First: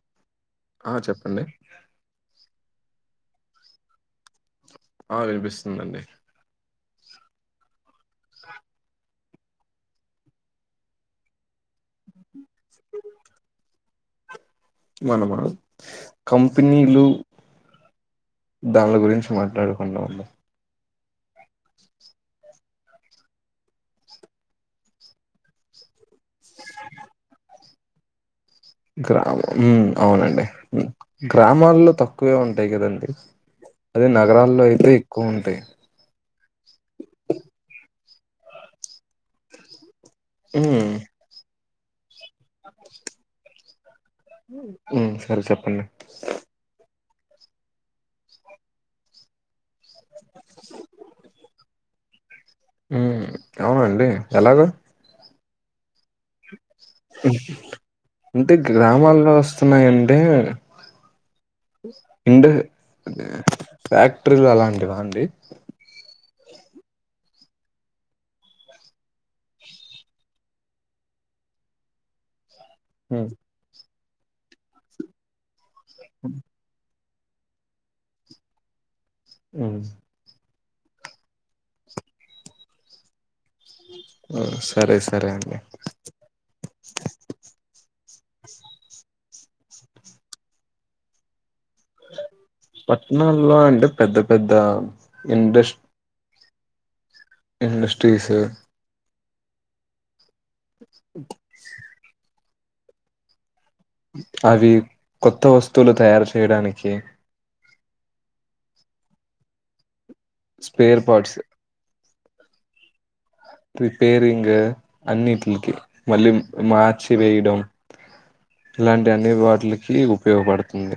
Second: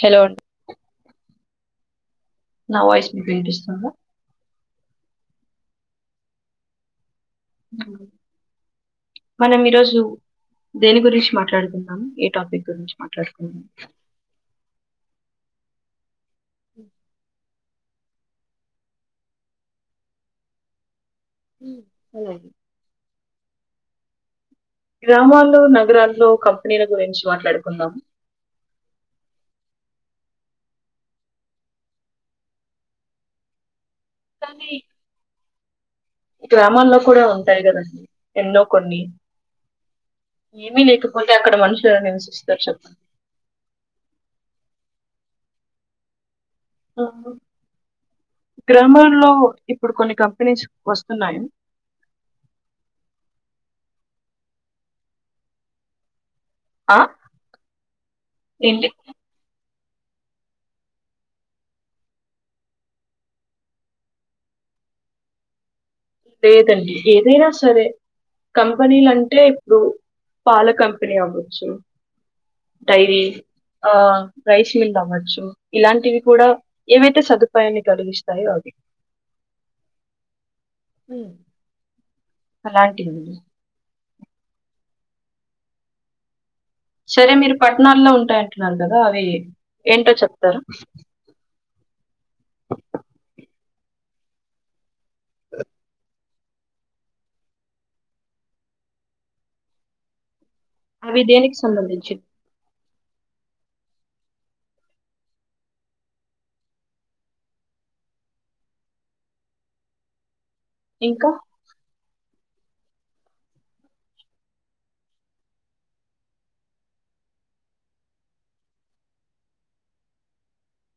Hello అండి ఆ చెప్పండి నా వాయిస్ మీకు వినిపిస్తుందా ఆ వినిపిస్తుందండి ఉ స మనం ఈరోజు దేని గురించి మాట్లాడుకు నం ఏ టాపిక్ గురించి మాట్లాడుకుందాం మనమా కంపెనీలు దాన్ల గురించి మాట్లాడుకుందామండి అవ్ గ్రామాలు నగరాల్లో కంపెనీల గురించి మాట్లాడుకుందాం గ్రామం హు అవునండి గ్రామాల్లో తక్కువే ఉంటాయి కదండి అదే నగరాల్లో కానీ అయితే ఎక్కువ ఉంటాయి గ్రామాల్లో కూడా ఉంటాయి కదండి ఎన్నో కొన్ని ఏమీ మ్మ్ లేకపోతే అక్కడ మనుష్ గా నివసిస్తారు చేప్పండి హు సరే చెప్పండి ఆ గ్రామాల్లో ఇప్పుడు కొన్ని కంపెనీస్ వస్తున్నాయి ఎలాగో ఆ హు అంటే ఏంటి గ్రామాల్లో వస్ స్తున్నాయంటే ఇండ్ ఫ్యాక్టరీలు అలాంటివా అండి లేదండి ఏదైనా సరే కంపెనీలంటే ఇప్పుడు పాల కంపెనీ అవ్వచ్చు డైరీ మ్మ్ ఆ రైశిల్డ్ అవచ్చు ఇలాంటివి కూడా ఏవైతే సదుపాయాన్ని కలిగిస్తాయో అవి హు అలాంటివీ సరే సరే అండి సరే మీరు పట్టణాల్లో ఉంటాయంటున్నారు కదా అవి ఏంటో చెప్తరు పట్టణాల్లో అంటే పెద్ద పెద్ద ఇండస్ ఇండస్ట్రీస్ అవి దేనికి సంబంధించి అవి కొత్త వస్తువులు తయారు చేయడానికి స్పేయర్ ఇంకా పార్ట్స్ రిపేరింగ్ అన్నిటికి మళ్ళీ మార్చి వేయడం ఇలాంటి అన్ని వాటిలకి ఉపయోగపడుతుంది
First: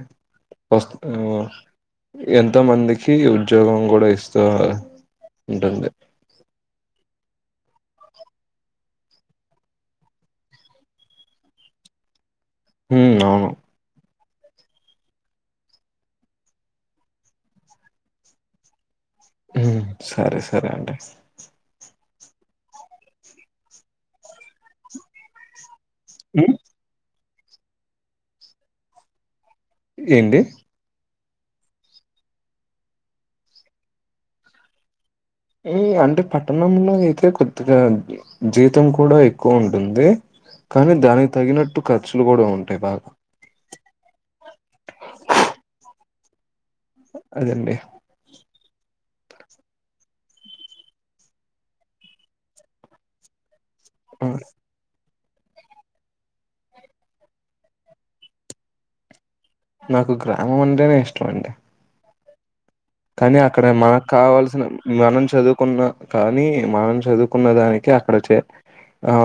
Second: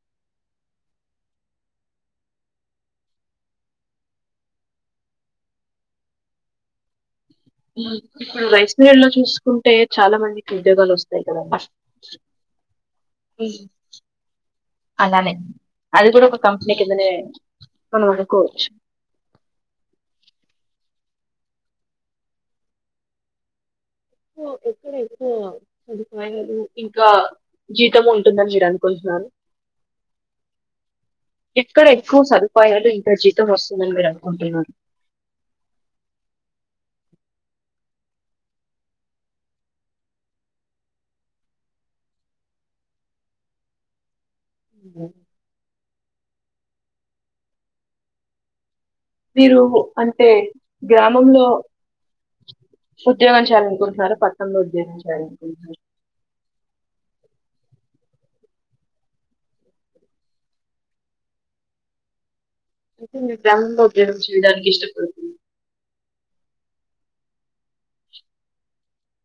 వ ఎంతో మందికి ఉద్యోగం కూడా ఇస్తూ ఉంటుంది ఇప్పుడు వైస్వేడ్ లో చూసుకుంటే చాలా మందికి ఉద్యోగాలు వస్తాయి కదమ్ ఉ అవును అలానే అది కూడా ఒక కంపెనీ కిందనే మనం అనుకోవచ్చు సరే సరే అండి ఎక్కడ ఎక్కువ ఉమ్, సదుపాయాలు ఇంకా జీతం ఉంటుందని మీరు అనుకుంటున్నాను ఏంటి ఇక్కడ ఎక్కువ సదుపాయాలు ఇంకా జీతం వస్తుందని మీరు అనుకుంటున్నా అంటే పట్టణంలో అయితే కొదిగా జీతం కూడా ఎక్కువ ఉంటుంది కానీ దానికి తగినట్టు ఖర్చులు కూడా ఉంటాయి బాగా అ అడగండి మీరు అంటే గ్రామంలో ఉద్యోగం చేయాలండి ఓసారి ఆ, పట్టణంలో ఉద్యోగం చేయను అ నాకు గ్రామం అంటేనే ఇష్టంమండి అంటే కానీ మీరు అక్కడ గ్రామంలో మనకు ఉద్యోగం కావల్సిన చేయడానికి మనం ఇష్టపడుతున్నారు చదువుకున్న కానీ మనం చదువుకున్న దానికి అక్కడ చే ఆ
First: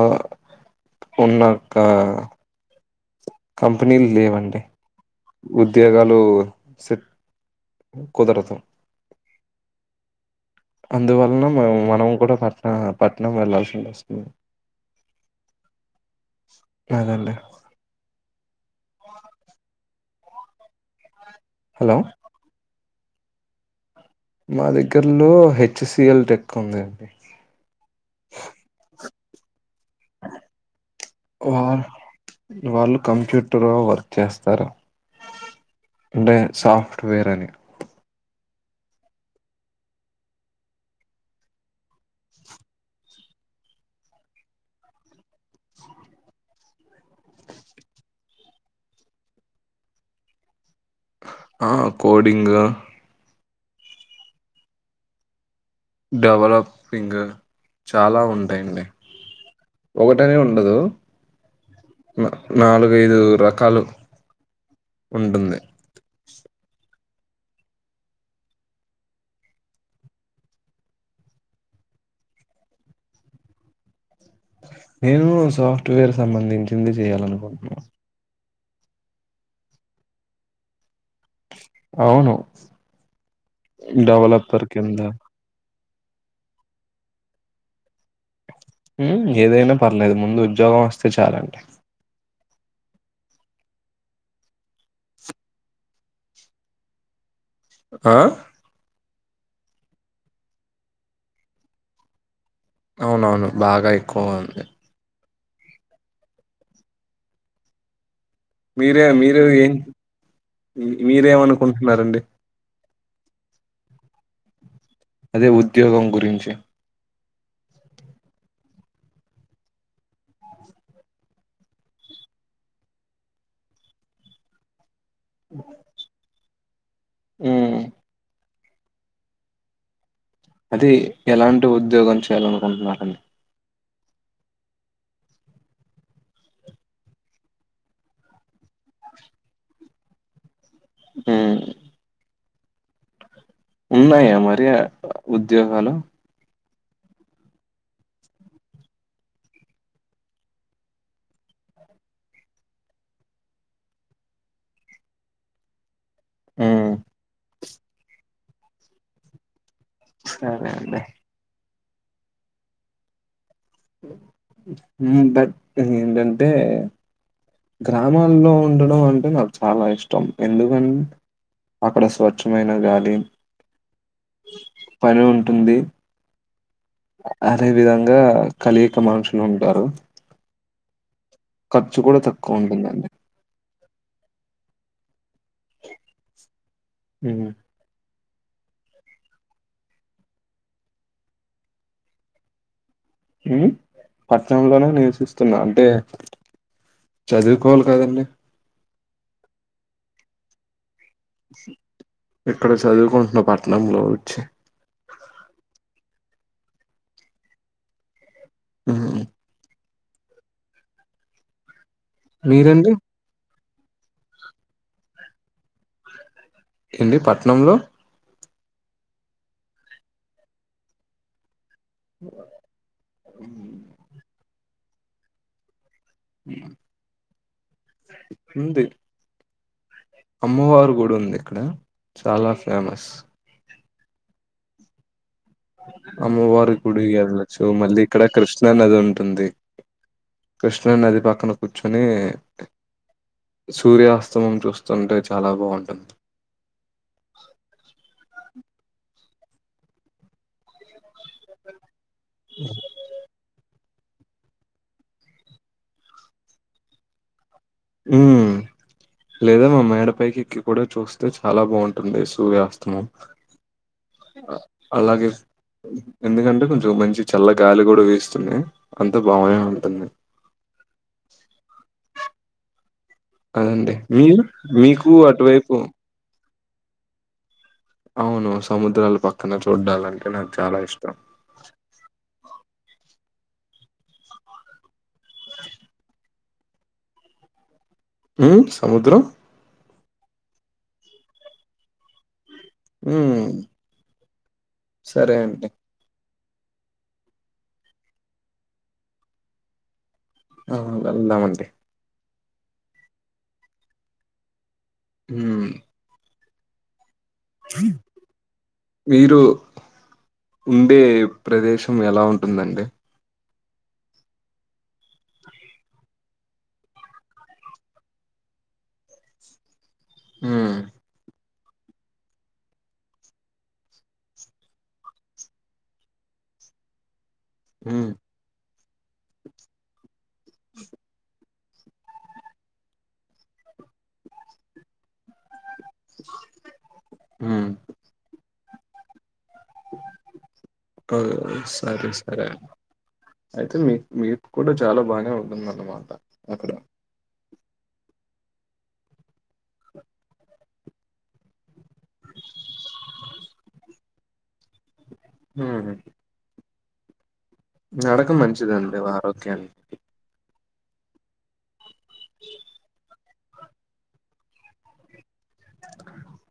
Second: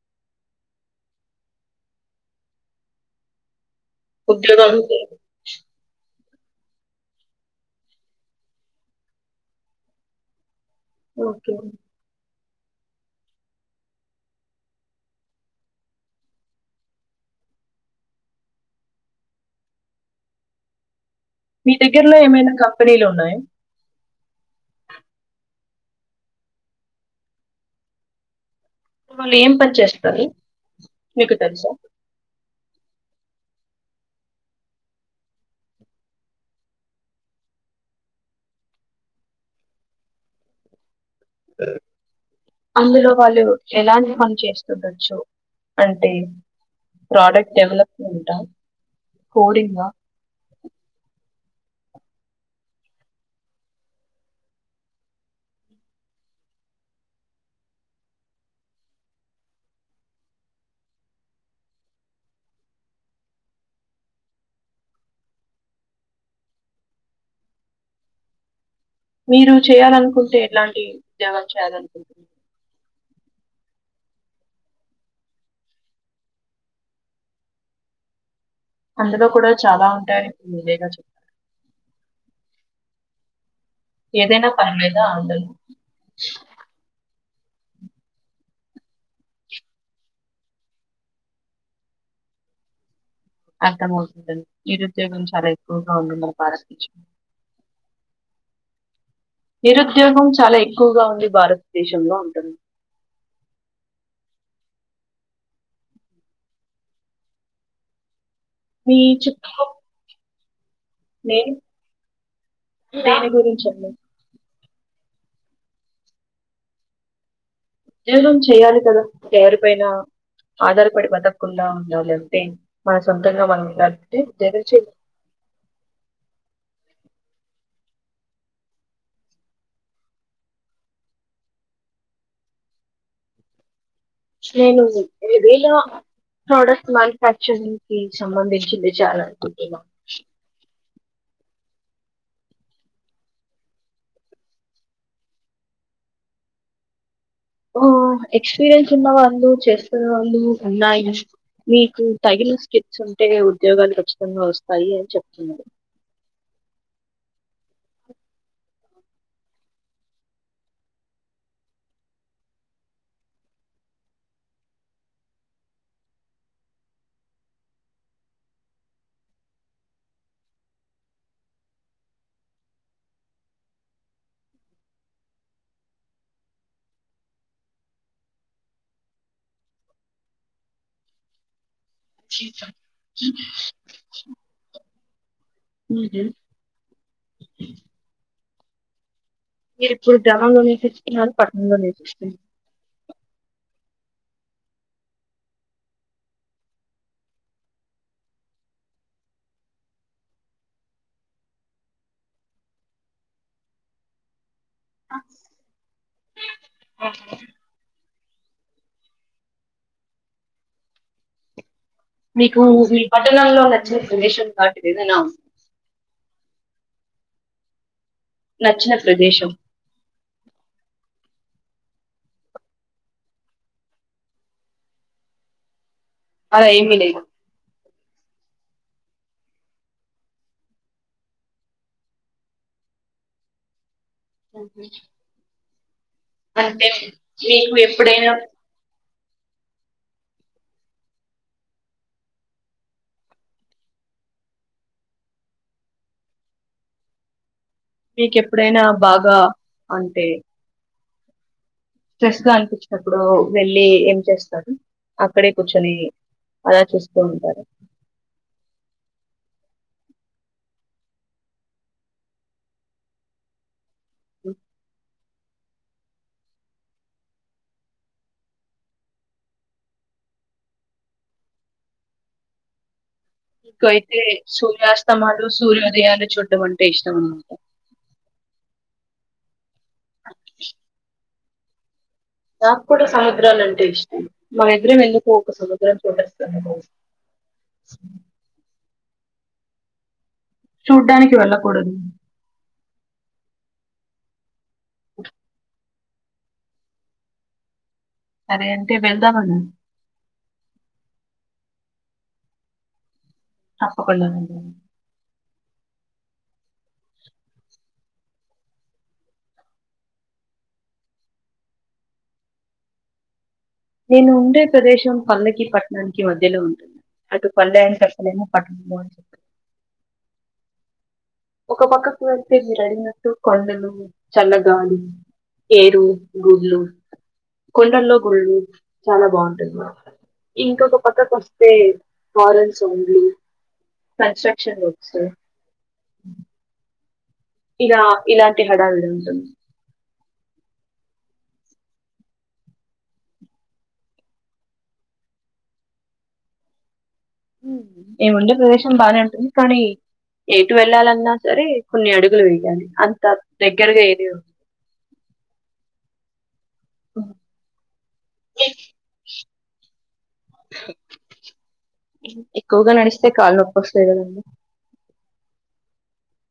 ఉన్నతా ఉద్యోగాలు లే ఉద్యోగ హలో సెట్ కుదరదు అందువలన ఓకే మ మనం కూడా పర్ ఆ పట్నం వెళ్లాల్సింది వస్తుంది అదండి మీ హలో దగ్గరలో ఏమైనా కా డిలు ఉన్నాయి మా దగ్గరలో హెచ్సిఎల్ టెక్ ఉంది అండి వాళ్ళు ఏం పని చేస్తారు మీకు వా తెలుసా వాళ్ళు కంప్యూటర్లో వర్క్ చేస్తారు అంటే సాఫ్ట్వేర్ అని అందులో వాళ్ళు ఎలాంటి పని చేస్తుండొచ్చు అంటే ప్రోడక్ట్ డెవలప్మెంటా కోడింగ్ ఆ ఆ కోడింగ్ డెవలపింగ్ చాలా ఉంటాయండి ఒకటనే ఉండదు నాలుగైదు రకాలు ఉంటుంది మీరు చేయాలనుకుంటే ఎట్లాంటి ఉదోగాలు చేయాలనుకుంటున్నారు నేను సాఫ్ట్వేర్ సంబంధించింది చేయాలనుకుంటున్నాను అందులో కూడా చాలా ఉంటాయి విరేగా చెప్పారు అవును ఏదైనా డెవలపర్ పని మీద కింద ఆందోళన ఏదైనా పర్లేదు ముందు ఉద్యోగం వస్తే చాలండి అర్ధం అవుతుంది అండి నిరుద్యోగం చాలా ఎక్కువగా ఉంది మన భారత దేశం లో ఆ నిరుద్యోగం చాలా ఎక్కువగా ఉంది భారతదేశంలో అంటుంది అవునవును బాగా ఎక్కువ ఉంది మీ మీరే మీరు చిత్తం ఏం నేను మీరేమనుకుంటున్నారండి దేని గురించండి? అదే ఉద్యోగం గురించి ఉద్యోగం చేయాలి కదా ఎవరిపైనా ఆధారపడి బతకుండా ఉండాలంటే మన సొంతంగా మనం వెలాాలంటే జగ చేయి హుమ్మ్ అది ఎలాంటి ఉద్యోగం చేయాల అనుకుంటున్నారండి నేను ఏవేల ప్రోడక్ట్స్ మ్యానుఫ్యాక్చరింగ్ కి సంబంధించింది చాననుకుంటున్నా ఉమ్, ఉన్నాయా మరి ఉద్యోగాలు ఎక్స్పీరియన్స్ ఉన్నవాళ్ళు చేస్తన్న వాళ్ళు ఉన్నాయి మీకు తగిన స్కిట్స్ ఉంటే ఉద్యోగాలు ఖచ్చితంగా వస్తాయి అని చెప్తున్నారు ఆ సరే అండి బట్ ఏంటంటే గ్రామాల్లో ఉండడం అంటే నాకు చాలా ఇష్టం ఎందుకని అక్కడ స్వచ్ఛమైన గాలి పని ఉంటుంది అదే విధంగా కలియిక మనుషులు ఉంటారు ఖర్చు కూడా తక్కువ ఉంటుందండి హ హ్మ్. మీరు ఇప్పుడు గ్రామంలో నేర్చచుకున్నారు పట్టణంలో నేర్పిస్తు పట్టనంలోనే నివసిస్తున్నా అంటే చదువుకోవాలి కదండి ఇక్కడ చదువుకుంటున్న పట్నంలో వచ్చి ఆఓ ఆ మీకు మీరండి? ఈ పట్టణంలో షన్ కాట్దిదన్నా ఏంటి పట్నంలో నచ్చిన ప్రదేశం అద ఏమి లేదు ఉంది అమ్మవారు గుడి ఉంది ఇక్కడ చాలా ఫేమస్ సఓహ అమ్మవారి గుడిలచ్చు మీకు మళ్ళీ ఇక్కడ ఎప్పుడైనా కృష్ణన్నది ఉంటుంది కృష్ణా నది పక్కన కూర్చొని సూర్యాస్తమం చూస్తుంటే చాలా బాగుంటుంది మీకు ఎప్పుడైనా బాగా అంటే స్ట్రెస్ గా అనిపించినప్పుడు వెళ్ మళ్ళి ఏం చేస్తారు అక్కడే కూర్చొని అలా చూస్తూ ఉంటారు ఉమ్ లేదా మా మేడ పైకి ఎక్కి కూడా చూస్తే చాలా బాగుంటుంది సూర్యాస్తమం. అ అలాగే ఎందుకంటే కొంచెం మంచి చల్ల గాలి కూడా వీస్తుంది అంత బాగనే ఉంటుంది. అదండి ఇంకైతే మీరు మీకు సూర్యాస్తమాలు అటువైపు సూర్యోదయాలు చూ డం అంటే ఇష్టం అనమాట అవును సముద్రాలు పక్కన చూడ్డాలంటే నాకు చాలా ఇష్టం నాక్కూడా సముద్రాలు అంటే ఇష్టం మా [unintelligible] మ్మ్ సముద్రం చూడ్డానికి వెళ్ళకూడదు హ్మ్ సరే అండి సరే అంటే వెళ్దామని ఆ వెళ్దామండి తప్పకుండా నండి హ్మ్ మీరు ఉండే ప్రదేశం ఎలా ఉంటుందండి నేను ఉండే ప్రదేశం పల్లె, పట్టణానికి మధ్యలో ఉంటున్నాను. అటు పల్లె అని చెప్పలేను, పట్టణము అని చెప్పలేను. హుమ్ ఒక పక్కకు అయితే మీరు అడిగినట్టు కొండలు చల్లగాలి ఏరు గుడ్ళు హ్మ్ కొండల్లో గుళ్ళు చాలా బాగుంటుంది మా ఇంకొక పక్కకు వస్ స్తే హారన్ సౌండ్లు కన్స్ట్రక్షన్ వర్క్స్ హుం హ్మ్ ఇగా ఇలాన్ తినడాల్ తింటున్ ఆ సరే సరే అయితే మీ మీకు కూడా చాలా బానే ఉంటుంది అన్నమాట అక్కడ. మేముండే ప్రదేశం బానే ఉంటుంది కానీ, ఎటు వెళ్ళాలన్నా సరే కొన్ని అడుగులు వేయాలి అంత దగ్గరగా ఏది ఉన్ హ్మ్ ఉ నడక మంచిదిండి ఆరోగ్యానికి ఎక్కువగా నడిస్తే కాళ్లునొప్పోస్తాయ్ కదండి.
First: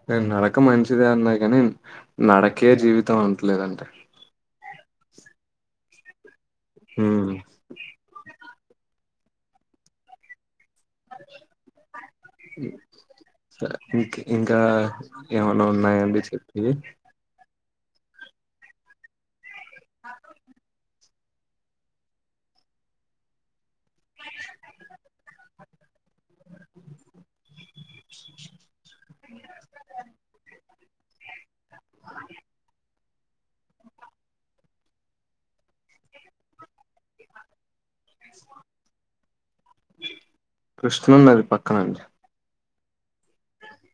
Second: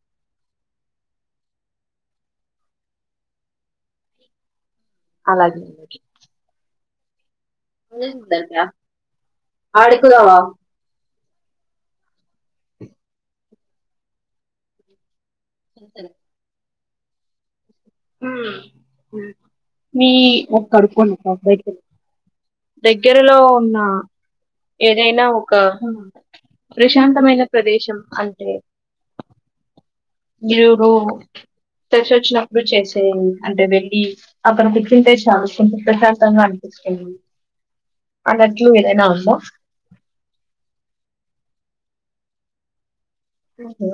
నేన్ నడక మంచిదే అన్నా కాని నడకే జీవితం అంటలేనండి. అలాగే హ అ సందర క ఆడుకుదావా? ఇంకా ఇంకా, ఏమన్న ఉన్నాయ అండి చెప్పి హ ఉమ్ మీ ఒకడుకును దగ్గరలో ఉన్న ఏదైనా ఒక ప్రశాంతమైన ప్రదేశం అంటే మీరు తెలిసోచ్చిన అంటే వెళ్లి అక్కడ కుక్కింగ్ పేస్ట్ కొంచం ప్రశాంతంగా అనిపిస్తుంది అన్నట్లు ఏదన్న ఉందా? కృష్ణ నది పక్కనండి ఓహో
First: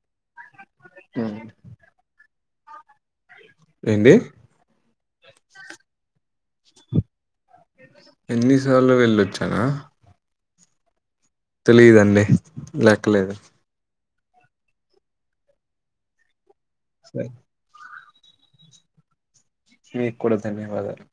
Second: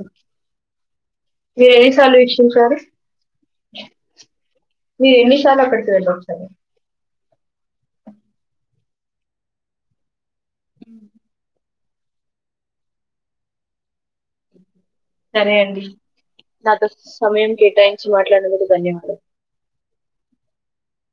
హ్మ్ ఏ ఈ సారి టు సారి ఏంది మీరు ఎన్నిసార్ల పెడుతు డాక్సర్ ఎన్నిసార్లు వెళ్ళొచ్చానా? హ తెలిదండి? లెక్కలేదు సరే అండి. నాతో స్ సరే సమయం కేటాయి చి మాట్లాడనందుకు ధన్యవాదాలు మీకూడా ధన్యవాదాలు